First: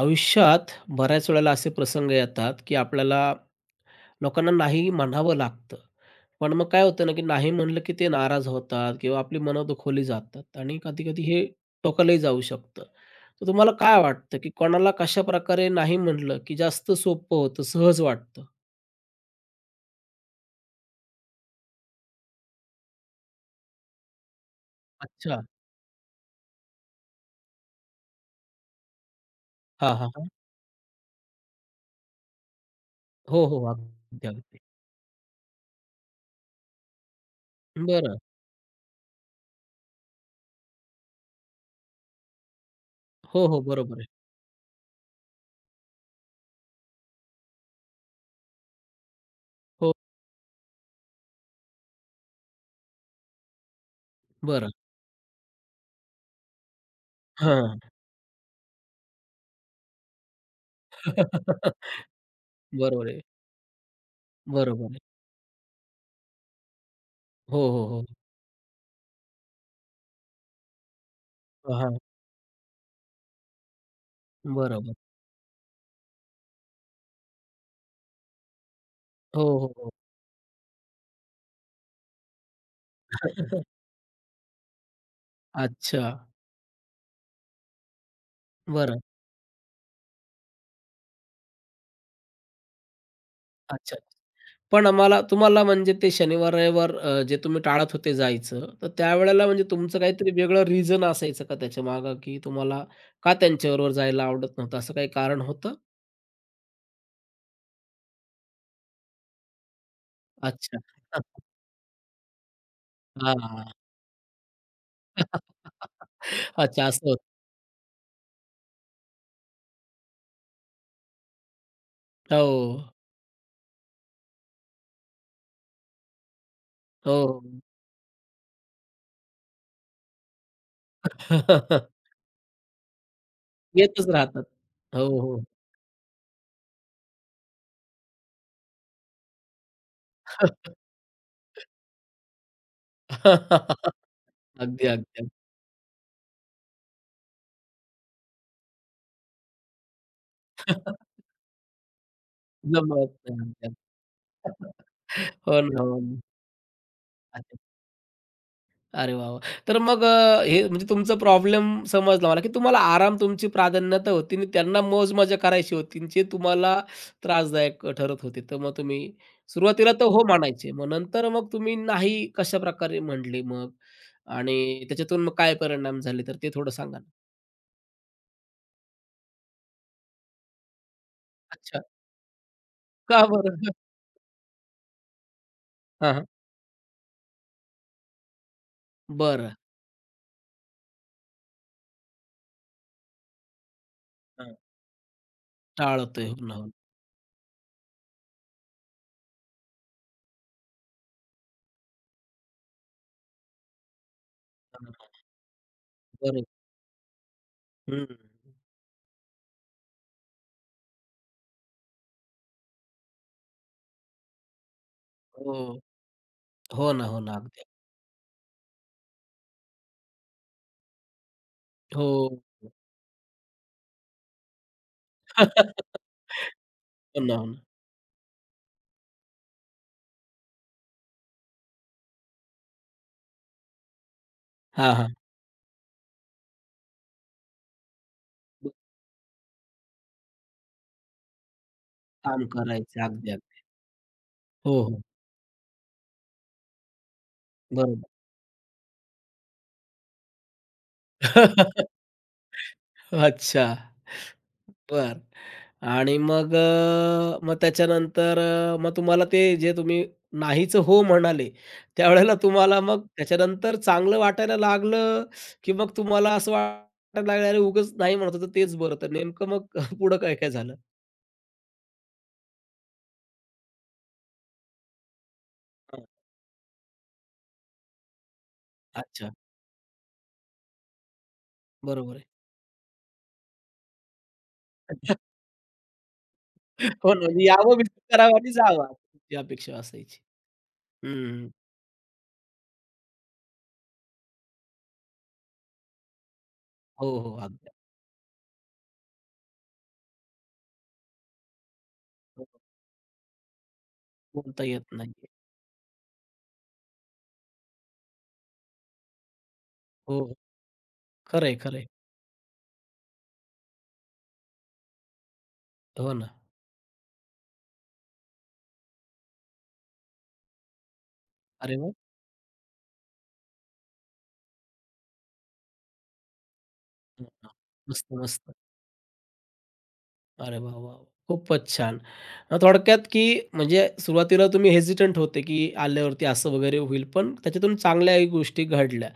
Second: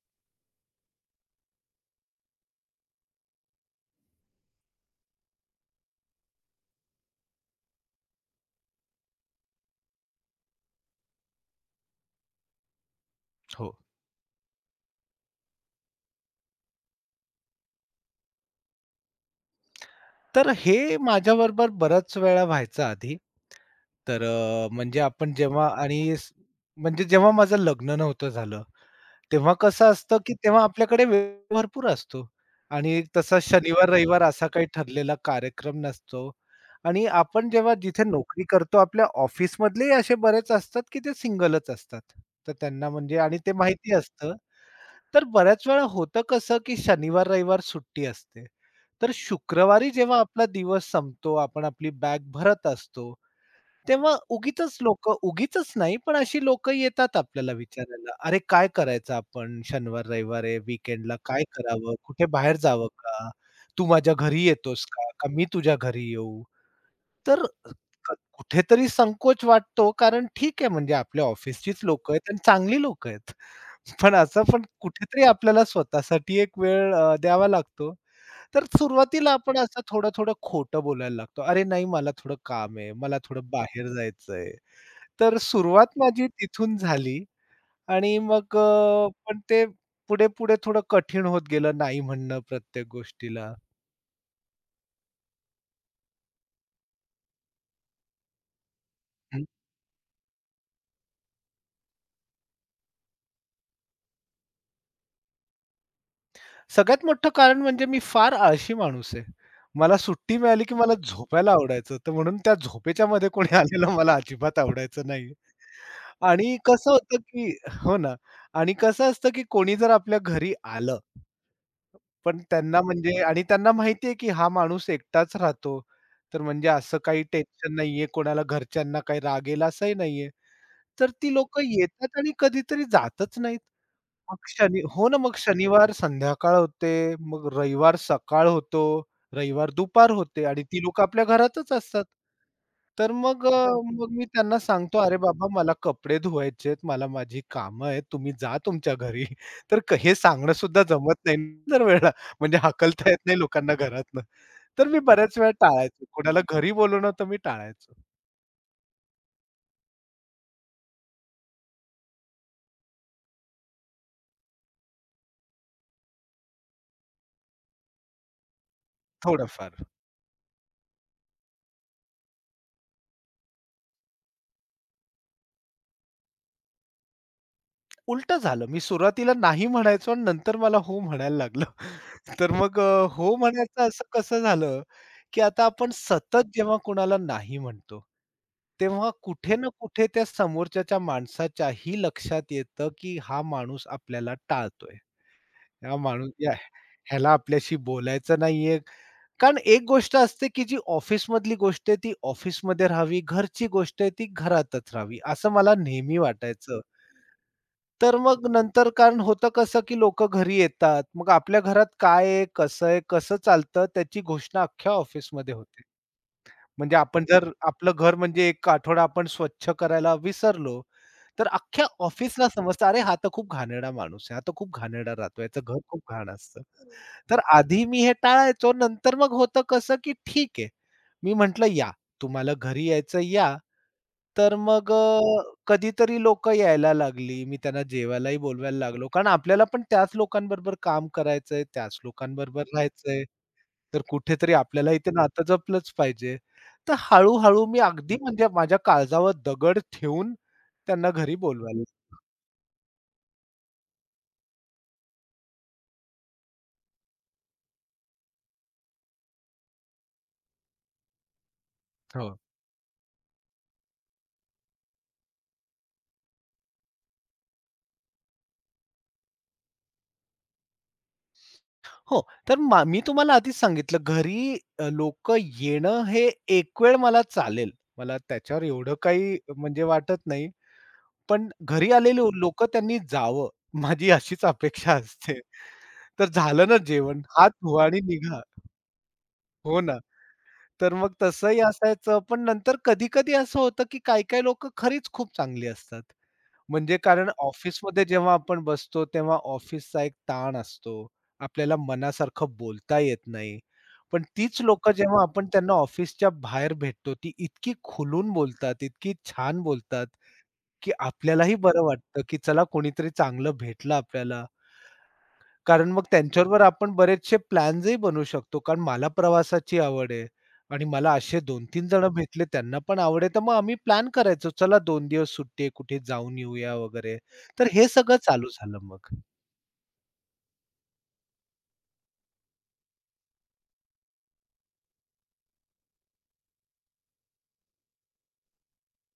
आयुष्यात बऱ्याच वेळेला असे प्रसंग येतात, की आपल्याला लोकांना नाही म्हणावं लागतं. पण मग काय होतं ना, की नाही म्हणलं की ते नाराज होतात किंवा आपली मनं दुखावली जातात आणि कधी-कधी हे टोकालाही जाऊ शकतं. तर हो. तुम्हाला काय वाटतं, की कोणाला कशाप्रकारे नाही म्हणलं, की जास्त सोपं होतं, सहज वाटतं? तर हे माझ्याबरोबर बऱ्याच वेळा व्हायचं आधी. म्हणजे आपण अच्छा. जेव्हा आणि म्हणजे जेव्हा माझं लग्न नव्हतं झालं, तेव्हा कसं हां, हां, असतं, हां. की तेव्हा आपल्याकडे वेळ भरपूर असतो आणि तसा हो, हो. शनिवार-रविवार अगदी, असा अगदी. काही ठरलेला कार्यक्रम नसतो आणि आपण जेव्हा जिथे बरं. नोकरी करतो, आपल्या ऑफिसमधलेही असे बरेच असतात, की ते सिंगलच असतात. तर त्यांना म्हणजे आणि हो, ते हो. माहिती बरोबर आहे. असतं. तर बऱ्याच वेळा होतं कसं, की शनिवार, रविवार सुट्टी असते. तर शुक्रवारी हो. जेव्हा आपला दिवस संपतो, आपण आपली बॅग भरत असतो, तेव्हा बरं. उगीचच लोकं उगीचच नाही, पण अशी लोकं येतात आपल्याला हां. विचारायला, "अरे, काय करायचं आपण? शनिवार, रविवार आहे, वीकेंडला काय करावं? कुठे बाहेर जावं बरोबर आहे. का? तू माझ्या घरी येतोस बरोबर आहे. का? का मी तुझ्या घरी येऊ?" तर हो, हो, हो. क कुठेतरी संकोच वाटतो, कारण ठीक आहे, म्हणजे आपल्या ऑफिसचीच हां. लोकं आहेत आणि चांगली लोकं आहेत. पण असं पण बरोबर. कुठेतरी आपल्याला स्वतःसाठी एक वेळ द्यावा लागतो. तर सुरुवातीला हो, आपण हो, असं हो. थोडं-थोडं खोटं बोलायला लागतो. "अरे नाही मला थोडं काम आहे, मला थोडं बाहेर जायचंय." तर सुरुवात अच्छा. माझी तिथून झाली आणि बरं. पण ते पुढे-पुढे थोडं कठीण होत गेलं नाही म्हणणं प्रत्येक गोष्टीला. अच्छा. पण आम्हाला तुम्हाला म्हणजे ते शनिवार, रविवार जे तुम्ही टाळत होते जायचं, तर त्यावेळेला म्हणजे तुमचं काहीतरी वेगळं रिझन असायचं का त्याच्यामागं, की तुम्हाला का त्यांच्याबरोबर जायला आवडत नव्हतं, असं काही कारण होतं? सगळ्यात मोठं कारण म्हणजे मी फार आळशी माणूस आहे. मला सुट्टी मिळाली, की अच्छा. मला झोपायला आवडायचं. तर म्हणून त्या झोपेच्यामध्ये कोणी हां. आलेलं मला अजिबात आवडायचं नाही. आणि अच्छा कसं असं होतं, होतं. की हो ना. आणि कसं असतं, की कोणी जर आपल्या घरी आलं, पण हो. त्यांना म्हणजे आणि त्यांना माहिती की हा माणूस एकटाच राहतो. तर म्हणजे असं हो. काही टेन्शन नाहीये, कोणाला घरच्यांना काही राग असंही नाहीये. तर ती लोकं येतात आणि कधीतरी जातच नाहीत. येतच राहतात. मग शनी हो, हो ना, मग हो. शनिवार संध्याकाळ होते, मग रविवार सकाळ होतो, रविवार दुपार होते आणि ती लोकं आपल्या घरातच असतात. तर मग अ, मग मी त्यांना अगदी, सांगतो, "अरे अगदी. बाबा, मला कपडे धुवायचे आहेत, मला माझी कामं आहेत, तुम्ही जा तुमच्या घरी." तर क हे सांगणं सुद्धा जमत नाही दर वेळेला, म्हणजे हाकलता जमत येत नाही नाही. लोकांना घरातनं. तर मी बऱ्याच वेळा हो ना, हो टाळायचो. ना. कोणाला घरी बोलवणं तर मी टाळायचो, अरे वाह! वाह! तर मग हे म्हणजे तुमचा प्रॉब्लेम समजला मला, की तुम्हाला आराम तुमची प्राधान्यता होती आणि त्यांना मौज-मजा करायची होती आणि जे तुम्हाला त्रासदायक ठरत होते. तर मग तुम्ही थोडंफार. सुरुवातीला तर हो म्हणायचे. मग नंतर मग तुम्ही नाही कशाप्रकारे म्हटले मग? आणि त्याच्यातून मग काय परिणाम झाले तर ते थोडं सांगा ना? उलटं झालं. मी सुरुवातीला नाही म्हणायचो आणि नंतर मला हो म्हणायला लागलं. अच्छा. का हो बरं? म्हणायचं असं कसं झालं, की आता आपण हां, हां. सतत जेव्हा कुणाला नाही म्हणतो, तेव्हा बरं. कुठे ना कुठे त्या समोरच्याच्या माणसाच्याही लक्षात येतं, की हा माणूस आपल्याला हां. टाळतोय. हा टाळतोय. माणूस हो या ना, हो ना. ह्याला आपल्याशी बोलायचं नाहीये. कारण एक गोष्ट असते, की जी ऑफिसमधली गोष्ट आहे ती ऑफिसमध्ये राहावी, घरची गोष्ट आहे ती हां, घरातच हां. राहावी, असं मला नेहमी बरोबर. वाटायचं. हं. तर मग नंतर कारण होतं कसं, की लोकं घरी येतात. मग आपल्या घरात काय आहे, कसं आहे, कसं चालतं त्याची घोषणा अख्ख्या ऑफिसमध्ये हो. होते. हो म्हणजे ना, हो आपण ना. जर अगदी. आपलं घर म्हणजे एक आठवडा आपण स्वच्छ करायला विसरलो, तर अख्ख्या हो. ऑफिसला समजतं, "अरे, हा तर खूप घाणेरडा माणूस आहे. हा तर खूप घाणेरडा राहतो. याचं घर खूप घाण असतं." हो ना, तर हो ना. आधी मी हे टाळायचो. नंतर मग होतं कसं, की ठीक आहे. मी म्हटलं, "या, तुम्हाला घरी यायचं या." तर मग हां, हां. अ, कधीतरी लोकं यायला लागली. मी त्यांना जेवायलाही बोलवायला लागलो. कारण आपल्याला पण त्याच लोकांबरोबर काम करायचंय, त्याच काम लोकांबरोबर करायचं. राहायचंय. अगदी, अगदी. तर कुठेतरी हो, आपल्यालाही हो. ते नातं जपलंच पाहिजे. तर हळू-हळू मी बरोबर. अगदी म्हणजे माझ्या काळजावर दगड ठेवून त्यांना घरी बोलवायला. अच्छा. बर आणि मग मग त्याच्यानंतर मग तुम्हाला ते जे तुम्ही नाहीचं हो म्हणाले, त्यावेळेला हो. तुम्हाला मग त्याच्यानंतर चांगलं वाटायला लागलं, की मग तुम्हाला असं वाटायला लागलं, "अरे उगाच नाही म्हणत होतो तेच बरं." तर नेमकं मग पुढं काय काय झालं? हो, तर मा मी तुम्हाला आधीच सांगितलं घरी लोकं येणं हां. हे एक वेळ मला चालेल. मला त्याच्यावर एवढं अच्छा. काही म्हणजे वाटत नाही. पण घरी बरोबर आलेले आहे. लोक त्यांनी जावं, माझी अशीच अपेक्षा असते. तर झालं ना हो ना. जेवण, म्हणजे हात यावं, धुवा विजिट आणि करावं निघा. आणि जावं, ही अपेक्षा हो ना. असायची. तर मग हं. तसंही असायचं, पण नंतर कधी-कधी असं होतं, की काही-काही लोकं खरीच खूप चांगली असतात. म्हणजे हो, कारण हो. अगदी. ऑफिसमध्ये जेव्हा आपण बसतो, तेव्हा ऑफिसचा एक ताण असतो. आपल्याला मनासारखं बोलता येत नाही. पण तीच बोलता लोकं येत नाही. जेव्हा आपण त्यांना ऑफिसच्या बाहेर भेटतो, ती इतकी खुलून बोलतात, इतकी छान बोलतात, हो. की खरंय, आपल्यालाही बरं खरंय. वाटतं, की चला कोणीतरी चांगलं भेटलं आपल्याला. कारण मग हो ना. त्यांच्याबरोबर आपण बरेचसे प्लॅन्सही बनवू शकतो. कारण मला प्रवासाची आवड आहे आणि मला असे 2 अरे तीन वाह! जण भेटले त्यांना पण आवड आहे, तर मग आम्ही प्लॅन करायचो. चला 2 दिवस सुट्टी आहे, कुठे जाऊन येऊया वगैरे. हं, हं. तर हे मस्त, सगळं मस्त. चालू झालं मग. अरे वाह, वाह! वाह! खूपच छान. थोडक्यात की म्हणजे सुरुवातीला तुम्ही हेजिटंट होते, की आल्यावरती असं वगैरे होईल, पण त्याच्यातून चांगल्याही गोष्टी घडल्या.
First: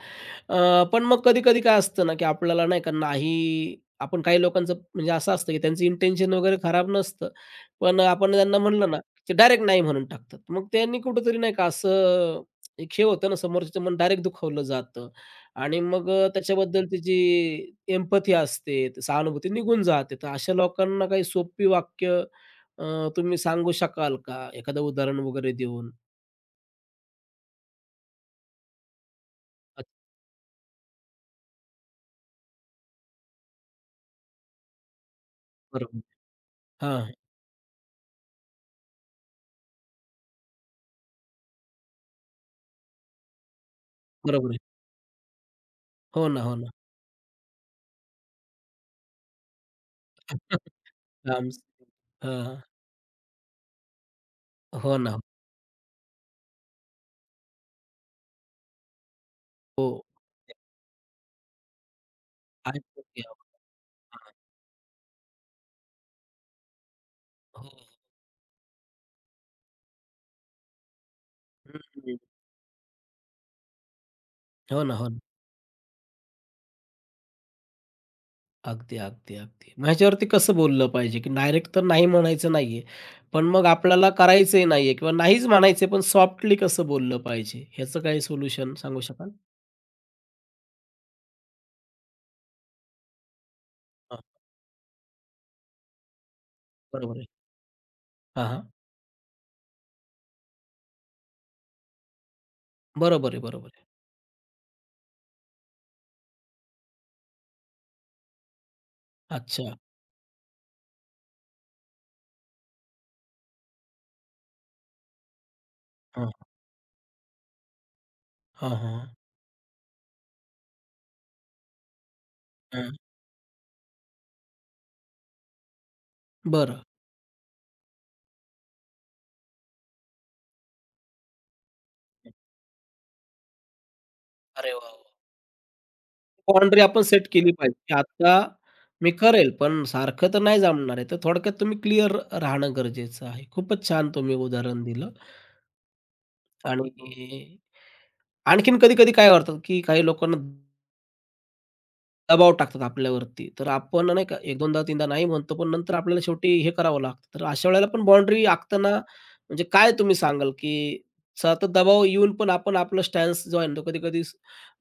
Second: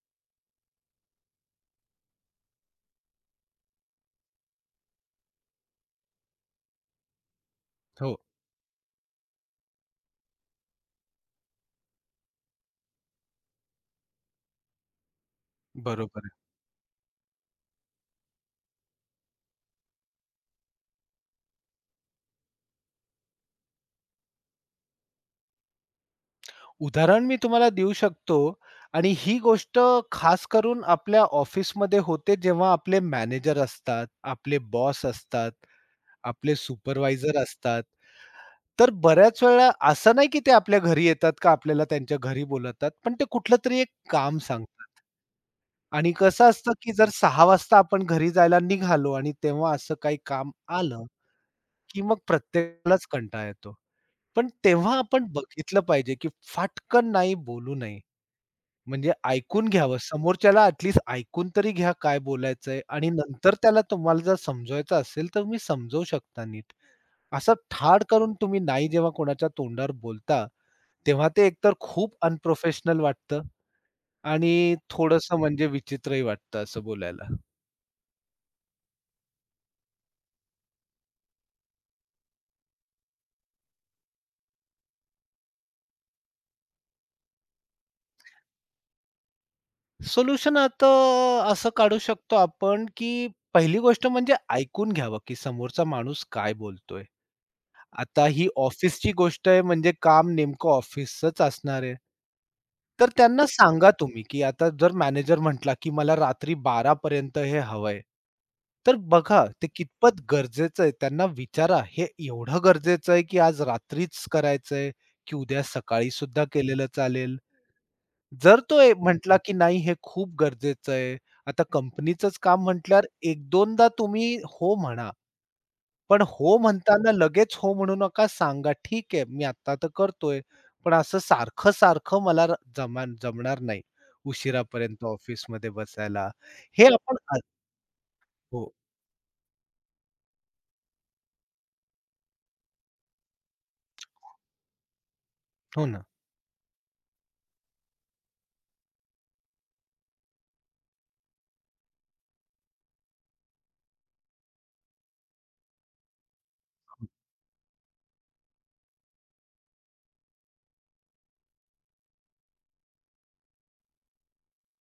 पण मग कधी-कधी काय असतं ना, की आपल्याला नाही का नाही आपण काही लोकांचं म्हणजे असं असतं, की त्यांचं इंटेन्शन वगैरे खराब नसतं, पण हो, आपण त्यांना म्हणलं ना, की डायरेक्ट नाही म्हणून टाकतात. मग त्यांनी कुठेतरी नाही का असं एक हे होतं ना, समोरच्याचं मन डायरेक्ट दुखावलं जातं. आणि मग बरोबर आहे. त्याच्याबद्दलची जी एम्पथी असते, ती सहानुभूती निघून जाते. तर अशा लोकांना काही सोपी वाक्य तुम्ही सांगू शकाल का? एखादं उदाहरण वगैरे देऊन? उदाहरण मी तुम्हाला देऊ शकतो आणि ही गोष्ट अच्छा, खास करून आपल्या ऑफिसमध्ये होते जेव्हा आपले मॅनेजर असतात, आपले बॉस असतात, बरोबर. आपले हां, सुपरवायझर असतात. तर बऱ्याच वेळा असं नाही, की ते आपल्या घरी येतात का आपल्याला त्यांच्या घरी बोलावतात. पण ते कुठलं तरी एक काम बरोबर आहे. सांगतात आणि हो ना, कसं हो ना. असतं, की जर 6:00 वाजता आपण घरी जायला निघालो आणि तेव्हा असं काही काम आलं, आम्ही की मग हां, प्रत्येकालाच कंटाळा येतो. पण तेव्हा हो ना. आपण बघितलं पाहिजे, की फाटकन नाही बोलू नये. म्हणजे ऐकून हो. घ्यावं. समोरच्याला ॲट ऐकून तरी घ्या काय बोलायचंय ऐकून आणि घ्यावं. नंतर त्याला तुम्हाला हां. जर समजवायचं असेल, तर तुम्ही समजवू शकता नीट. असं हो. ठाड करून तुम्ही नाही जेव्हा कोणाच्या तोंडावर बोलता, तेव्हा ते एकतर हं, खूप अनप्रोफेशनल वाटतं आणि हो ना, हो ना. थोडंसं म्हणजे विचित्रही वाटतं असं बोलायला. अगदी, अगदी, अगदी. मग ह्याच्यावरती कसं बोललं पाहिजे, की डायरेक्ट तर नाही म्हणायचं नाहीये, पण मग आपल्याला करायचंही नाहीये किंवा नाहीच म्हणायचंय, पण सॉफ्टली कसं बोललं पाहिजे? ह्याचं काही सोल्युशन सांगू शकाल? सोल्युशन आता असं काढू शकतो आपण, की पहिली गोष्ट हां, म्हणजे ऐकून घ्यावं, की समोरचा माणूस काय बोलतोय. बरोबर आहे. आता ही हां, हां. ऑफिसची गोष्ट आहे म्हणजे काम नेमकं ऑफिसचंच असणार आहे. तर बरोबर आहे, त्यांना बरोबर आहे. सांगा तुम्ही, की आता जर मॅनेजर म्हटला, की मला रात्री 12 पर्यंत हे हवंय. तर बघा ते अच्छा. कितपत गरजेचं आहे. त्यांना विचारा, हे एवढं गरजेचं आहे, की आज रात्रीच करायचंय, की उद्या सकाळी हां, सुद्धा केलेलं चालेल. जर हां, तो ए हां, म्हटला, की नाही हे खूप गरजेचं आहे. आता कंपनीचंच काम हां. म्हटल्यावर 1-2दा तुम्ही हो म्हणा. पण हो बरं. म्हणताना लगेच हो म्हणू नका. सांगा, "ठीक आहे, मी आत्ता तर करतोय." पण असं सारखं-सारखं मला जमणार नाही अरे वाह! उशिरापर्यंत वाह! ऑफिसमध्ये बसायला. हे आपण आपण सेट अ केली पाहिजे, की आता हो, मी करेल, पण सारखं तर नाही जमणार आहे. तर थोडक्यात तुम्ही क्लिअर राहणं गरजेचं आहे. खूपच छान तुम्ही उदाहरण दिलं हो ना. आणि आणखीन कधी-कधी काय होतं, की काही लोकांना दबाव टाकतात आपल्यावरती. तर आपण नाही का 1-2दा 3दा नाही म्हणतो, पण नंतर आपल्याला शेवटी हे करावं लागतं. तर अशा वेळेला पण बाउंडरी आखताना म्हणजे काय तुम्ही सांगाल, की सतत दबाव येऊन पण आपण आपला स्टॅन्स जो आहे ना, तो कधी-कधी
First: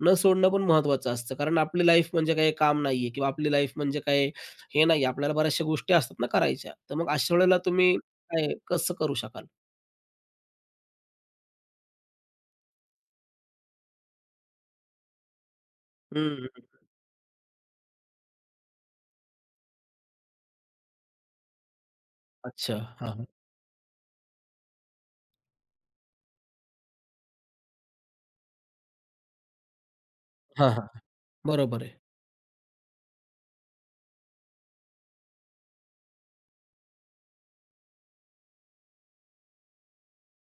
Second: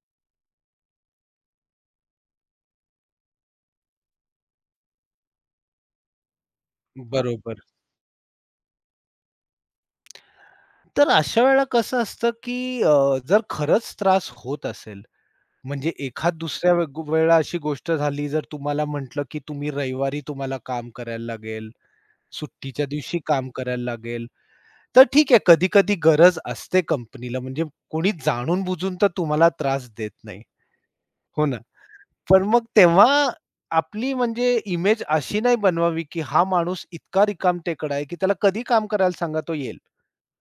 न सोडणं पण महत्त्वाचं असतं. कारण आपली लाईफ म्हणजे काही काम नाहीये किंवा आपली लाईफ म्हणजे काही हे नाही. आपल्याला बऱ्याचशा गोष्टी असतात ना करायच्या. तर मग अशा वेळेला बरोबर. तुम्ही काय कसं करू शकाल? तर अशा वेळेला कसं असतं, की जर खरंच त्रास होत असेल, म्हणजे एखाद हं, दुसऱ्या वे वेळेला अशी गोष्ट झाली, जर तुम्हाला म्हटलं, की तुम्ही रविवारी तुम्हाला काम करायला लागेल, अच्छा. सुट्टीच्या हां, दिवशी हां. काम करायला लागेल. तर ठीक आहे, कधी-कधी गरज असते कंपनीला म्हणजे कोणी जाणून-बुजून तर तुम्हाला त्रास देत नाही. हां, हां. हो ना. बरोबर आहे. पण मग तेव्हा आपली म्हणजे इमेज अशी नाही बनवावी, की हा माणूस इतका रिकामटेकडा आहे, की त्याला कधी काम करायला सांगा तो येईल.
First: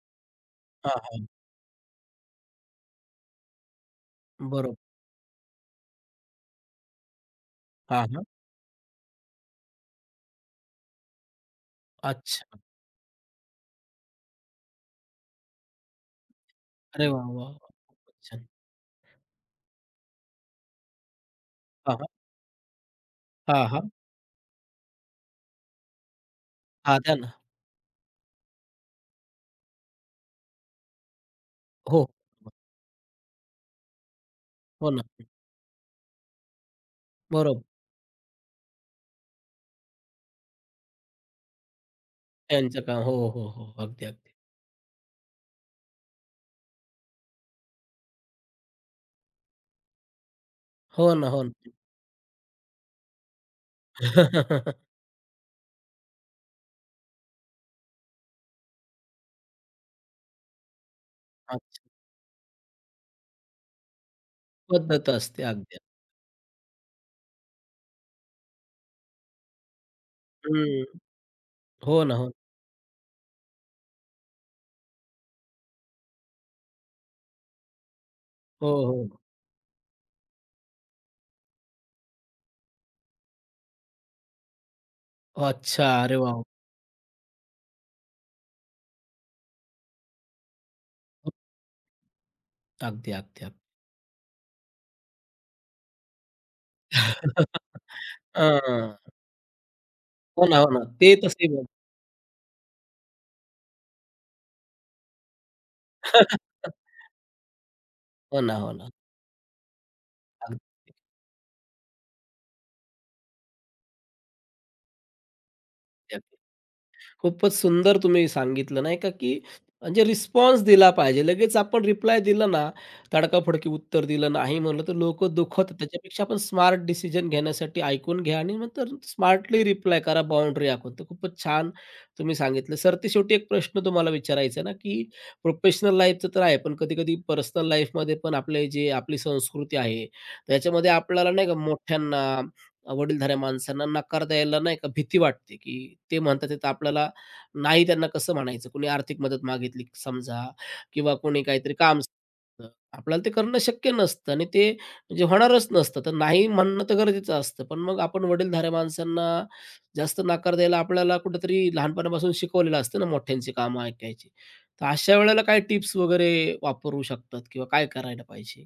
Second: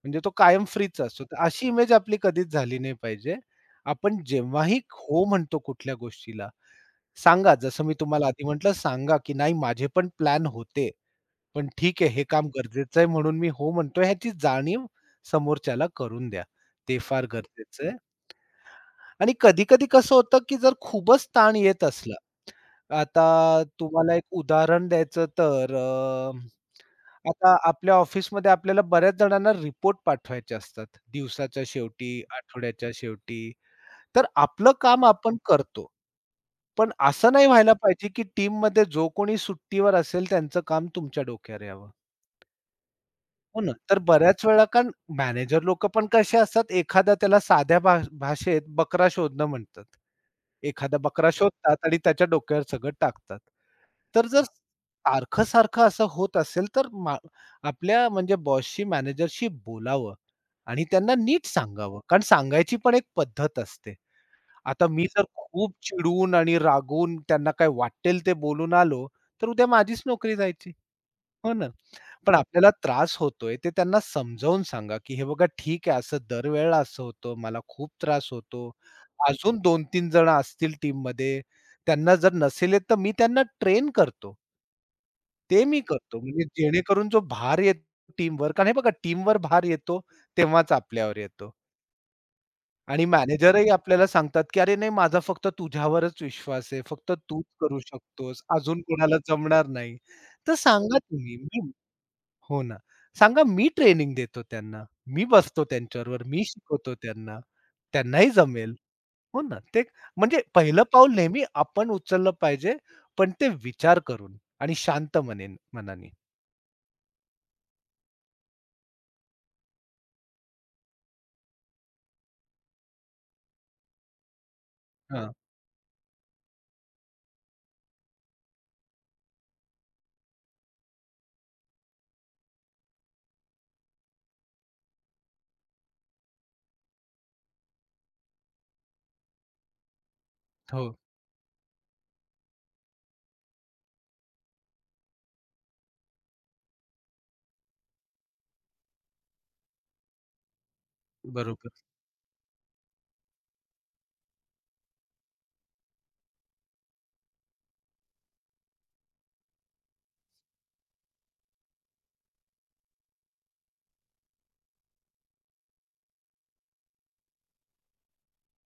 म्हणजे तो कायम हां, फ्रीच असतो. हां. तर अशी इमेज आपली कधीच झाली नाही पाहिजे. आपण बरोबर. जेव्हाही हो म्हणतो कुठल्या गोष्टीला, सांगा जसं मी हां, हां. तुम्हाला आधी म्हटलं, सांगा, की "नाही माझे पण प्लॅन होते." पण ठीक आहे, हे काम अच्छा. गरजेचं आहे म्हणून मी हो म्हणतोय ह्याची जाणीव समोरच्याला करून द्या. ते अरे फार वाह, वाह! गरजेचं आहे. खूपच छान. आणि कधी-कधी कसं होतं, की जर खूपच ताण येत असला, आता हां, हां. तुम्हाला एक उदाहरण द्यायचं हां, द्या ना. आता आपल्या ऑफिसमध्ये आपल्याला बऱ्याच जणांना रिपोर्ट पाठवायचे असतात. दिवसाच्या हो. शेवटी, आठवड्याच्या शेवटी. तर आपलं हो ना. काम आपण करतो. पण असं नाही बरोबर. व्हायला पाहिजे, की टीममध्ये जो कोणी सुट्टीवर असेल त्यांचं काम तुमच्या डोक्यावर यावं. त्यांचं काम. हो, हो, हो ना. हो. तर अगदी, अगदी. बऱ्याच वेळा कारण मॅनेजर लोकं पण कसे असतात, एखादा त्याला साध्या भाषेत बकरा शोधणं म्हणतात. एखादा हो बकरा ना, हो ना. शोधतात आणि त्याच्या डोक्यावर सगळं टाकतात. तर जर सारखं-सारखं असं होत असेल, तर मा आपल्या म्हणजे बॉसशी, मॅनेजरशी बोलावं आणि त्यांना नीट अच्छा. सांगावं. कारण सांगायची पण एक पद्धत असते. आता मी पद्धत जर असते खूप अगदी. चिडून आणि रागून त्यांना काय वाटेल ते बोलून आलो, तर उद्या माझीच नोकरी जायची. हं. हो ना? हो ना, हो. पण आपल्याला त्रास होतोय, ते त्यांना समजावून सांगा, की "हे बघा ठीक आहे, असं दरवेळेला असं होतं. मला खूप त्रास होतो." हो, हो. अजून 2-3 जण असतील टीममध्ये, त्यांना जर नसेल येत, तर मी त्यांना ट्रेन करतो. ते मी अच्छा. अरे करतो. वाह! म्हणजे जेणेकरून जो भार येतो टीमवर कारण हे बघा टीमवर भार येतो, तेव्हाच आपल्यावर येतो. आणि अगदी, अगदी, अगदी. मॅनेजरही आपल्याला सांगतात, की "अरे नाही, माझा फक्त तुझ्यावरच विश्वास आहे. फक्त तूच करू शकतोस. अजून हां. कोणाला जमणार नाही." हो तर ना, हो ना. सांगा ते तुम्ही, तसे मी बघ. हो ना. सांगा मी ट्रेनिंग देतो त्यांना. मी बसतो त्यांच्याबरोबर, मी शिकवतो त्यांना. त्यांनाही हो ना, हो जमेल. ना. हो ना. ते म्हणजे पहिलं पाऊल नेहमी आपण उचललं पाहिजे, पण ते विचार करून आणि शांत मनाने. अगदी. खूपच सुंदर तुम्ही सांगितलं नाही का, की म्हणजे रिस्पॉन्स दिला पाहिजे. लगेच आपण रिप्लाय दिला ना, तडकाफडकी उत्तर दिलं नाही म्हणलं तर लोकं हां. दुखवतात. त्याच्यापेक्षा आपण स्मार्ट डिसिजन घेण्यासाठी ऐकून घ्या आणि नंतर स्मार्टली रिप्लाय करा, बाउंडरी आखून. तर खूपच छान तुम्ही सांगितलं. सरतेशेवटी एक प्रश्न तुम्हाला विचारायचा आहे ना, की प्रोफेशनल लाईफचं तर आहे, पण कधी-कधी पर्सनल लाईफमध्ये पण आपले जे आपली संस्कृती आहे, त्याच्यामध्ये हो. आपल्याला नाही का मोठ्यांना, वडीलधाऱ्या माणसांना नकार द्यायला नाही का भीती वाटते, की ते म्हणतात आहे, तर आपल्याला नाही त्यांना कसं म्हणायचं? कोणी आर्थिक मदत मागितली समजा किंवा कोणी बरोबर. काहीतरी काम सांगितलं, आपल्याला ते करणं शक्य नसतं आणि ते म्हणजे होणारच नसतं. तर नाही म्हणणं तर गरजेचं असतं. पण मग आपण वडीलधाऱ्या माणसांना जास्त नकार द्यायला आपल्याला कुठेतरी लहानपणापासून शिकवलेलं असतं ना मोठ्यांची कामं ऐकायची. तर अशा वेळेला काय टिप्स वगैरे वापरू शकतात किंवा काय करायला पाहिजे?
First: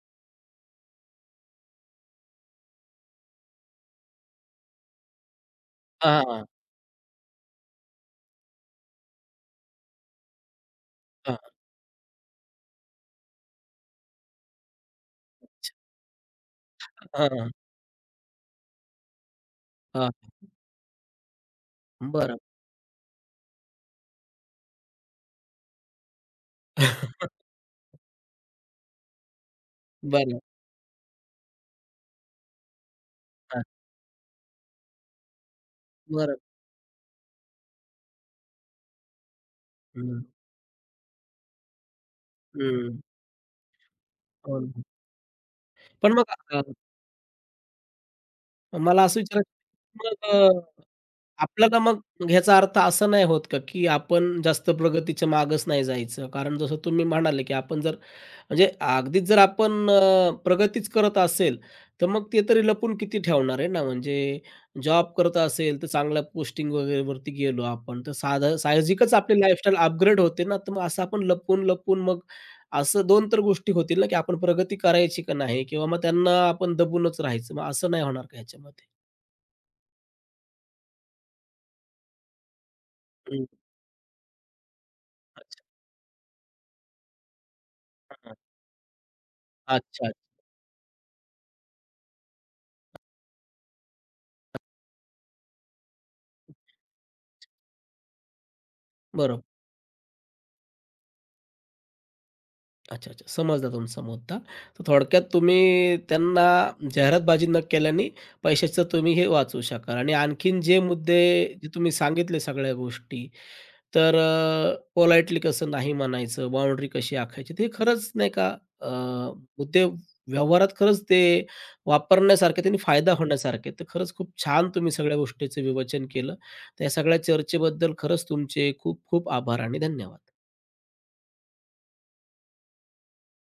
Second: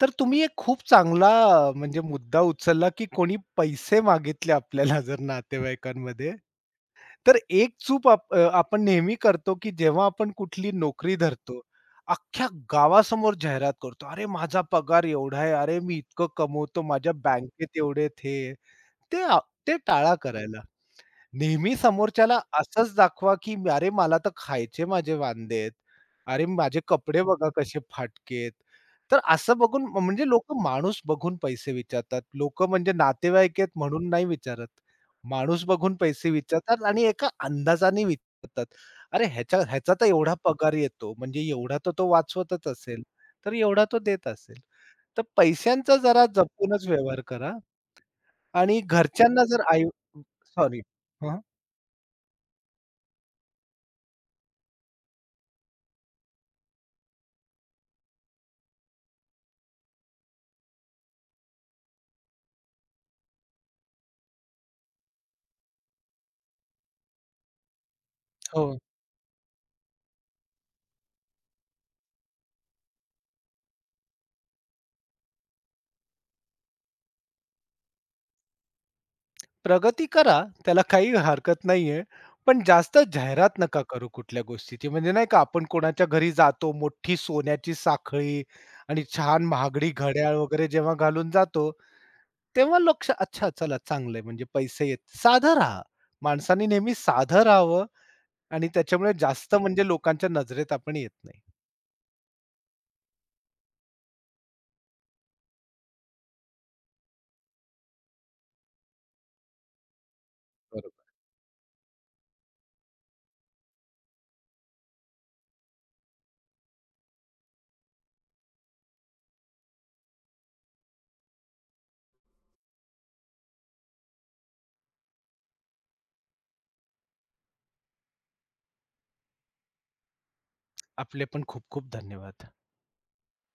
तर तुम्ही एक खूप चांगला म्हणजे मुद्दा उचलला, की कोणी पैसे मागितले आपल्याला जर हां, नातेवाईकांमध्ये, हां. तर एक चूक आपण नेहमी करतो, की जेव्हा आपण कुठली नोकरी हां, धरतो, अख्ख्या गावासमोर जाहिरात करतो. "अरे, माझा पगार एवढा आहे. अच्छा. अरे, मी इतकं कमवतो. माझ्या हां, हां. बँकेत एवढे आहेत." हे, ते आ ते हां. टाळा करायला. नेहमी समोरच्याला बरं. असंच दाखवा, की "अरे मला तर खायचे माझे वांदे आहेत. अरे माझे कपडे बघा कसे फाटके." तर असं बघून म- म्हणजे बरं. लोकं माणूस बघून पैसे विचारतात. लोकं म्हणजे नातेवाईक हां. आहेत म्हणून नाही विचारत. माणूस बघून पैसे बरं. विचारतात आणि एका अंदाजाने विचारतात. "अरे ह्याच्या ह्याचा तर हं. एवढा पगार येतो, म्हणजे एवढा तर तो वाचवतच हं. असेल, तर एवढा तो देत हो असेल." ना. तर पैशांचा पण जरा मग जपूनच व्यवहार करा आणि मला असं घरच्यांना विचारायचं जर की मग सॉरी. आपल्याला मग ह्याचा अर्थ असा नाही होत का, की आपण जास्त प्रगतीच्या मागच नाही जायचं? कारण जसं तुम्ही म्हणाले, की आपण जर म्हणजे अगदीच जर आपण प्रगतीच करत असेल, तर मग ते तरी लपून किती ठेवणार आहे ना. म्हणजे जॉब करत असेल, तर चांगल्या पोस्टिंग वगैरेवरती गेलो आपण, तर साधा हो. साहजिकच आपली लाईफस्टाईल अपग्रेड होते ना. तर मग असं आपण लपून-लपून मग असं 2 तर गोष्टी होतील ना, की आपण प्रगती करायची का नाही किंवा मग त्यांना आपण दबूनच राहायचं. मग असं नाही होणार का ह्याच्यामध्ये? प्रगती करा, त्याला काही हरकत नाहीये. पण जास्त हं. जाहिरात नका करू कुठल्या गोष्टीची. म्हणजे नाही का अच्छा. आपण कोणाच्या घरी जातो, मोठी सोन्याची हां. अच्छा. साखळी आणि छान महागडी अच्छा. घड्याळ वगैरे जेव्हा घालून जातो, तेव्हा लक्ष अच्छा चला चांगलंय म्हणजे पैसे येत साधं राहा. माणसांनी नेहमी साधं राहावं आणि त्याच्यामुळे बरोबर. जास्त म्हणजे लोकांच्या नजरेत आपण येत नाही. अच्छा, अच्छा. समजला तुमचा मुद्दा. तर थोडक्यात तुम्ही त्यांना जाहिरातबाजी न केल्याने पैशाचं तुम्ही हे वाचवू शकाल आणि आणखीन जे बरोबर. मुद्दे जे तुम्ही सांगितले सगळ्या गोष्टी, तर पोलाइटली कसं नाही म्हणायचं, बाउंडरी कशी आखायची, ते खरंच नाही का अ, मुद्दे व्यवहारात खरंच ते वापरण्यासारखे, त्यांनी फायदा होण्यासारखे. तर खरंच खूप छान तुम्ही सगळ्या गोष्टीचं विवेचन केलं. तर या सगळ्या चर्चेबद्दल खरंच तुमचे खूप खूप आभार आणि धन्यवाद. आपले पण खूप खूप धन्यवाद.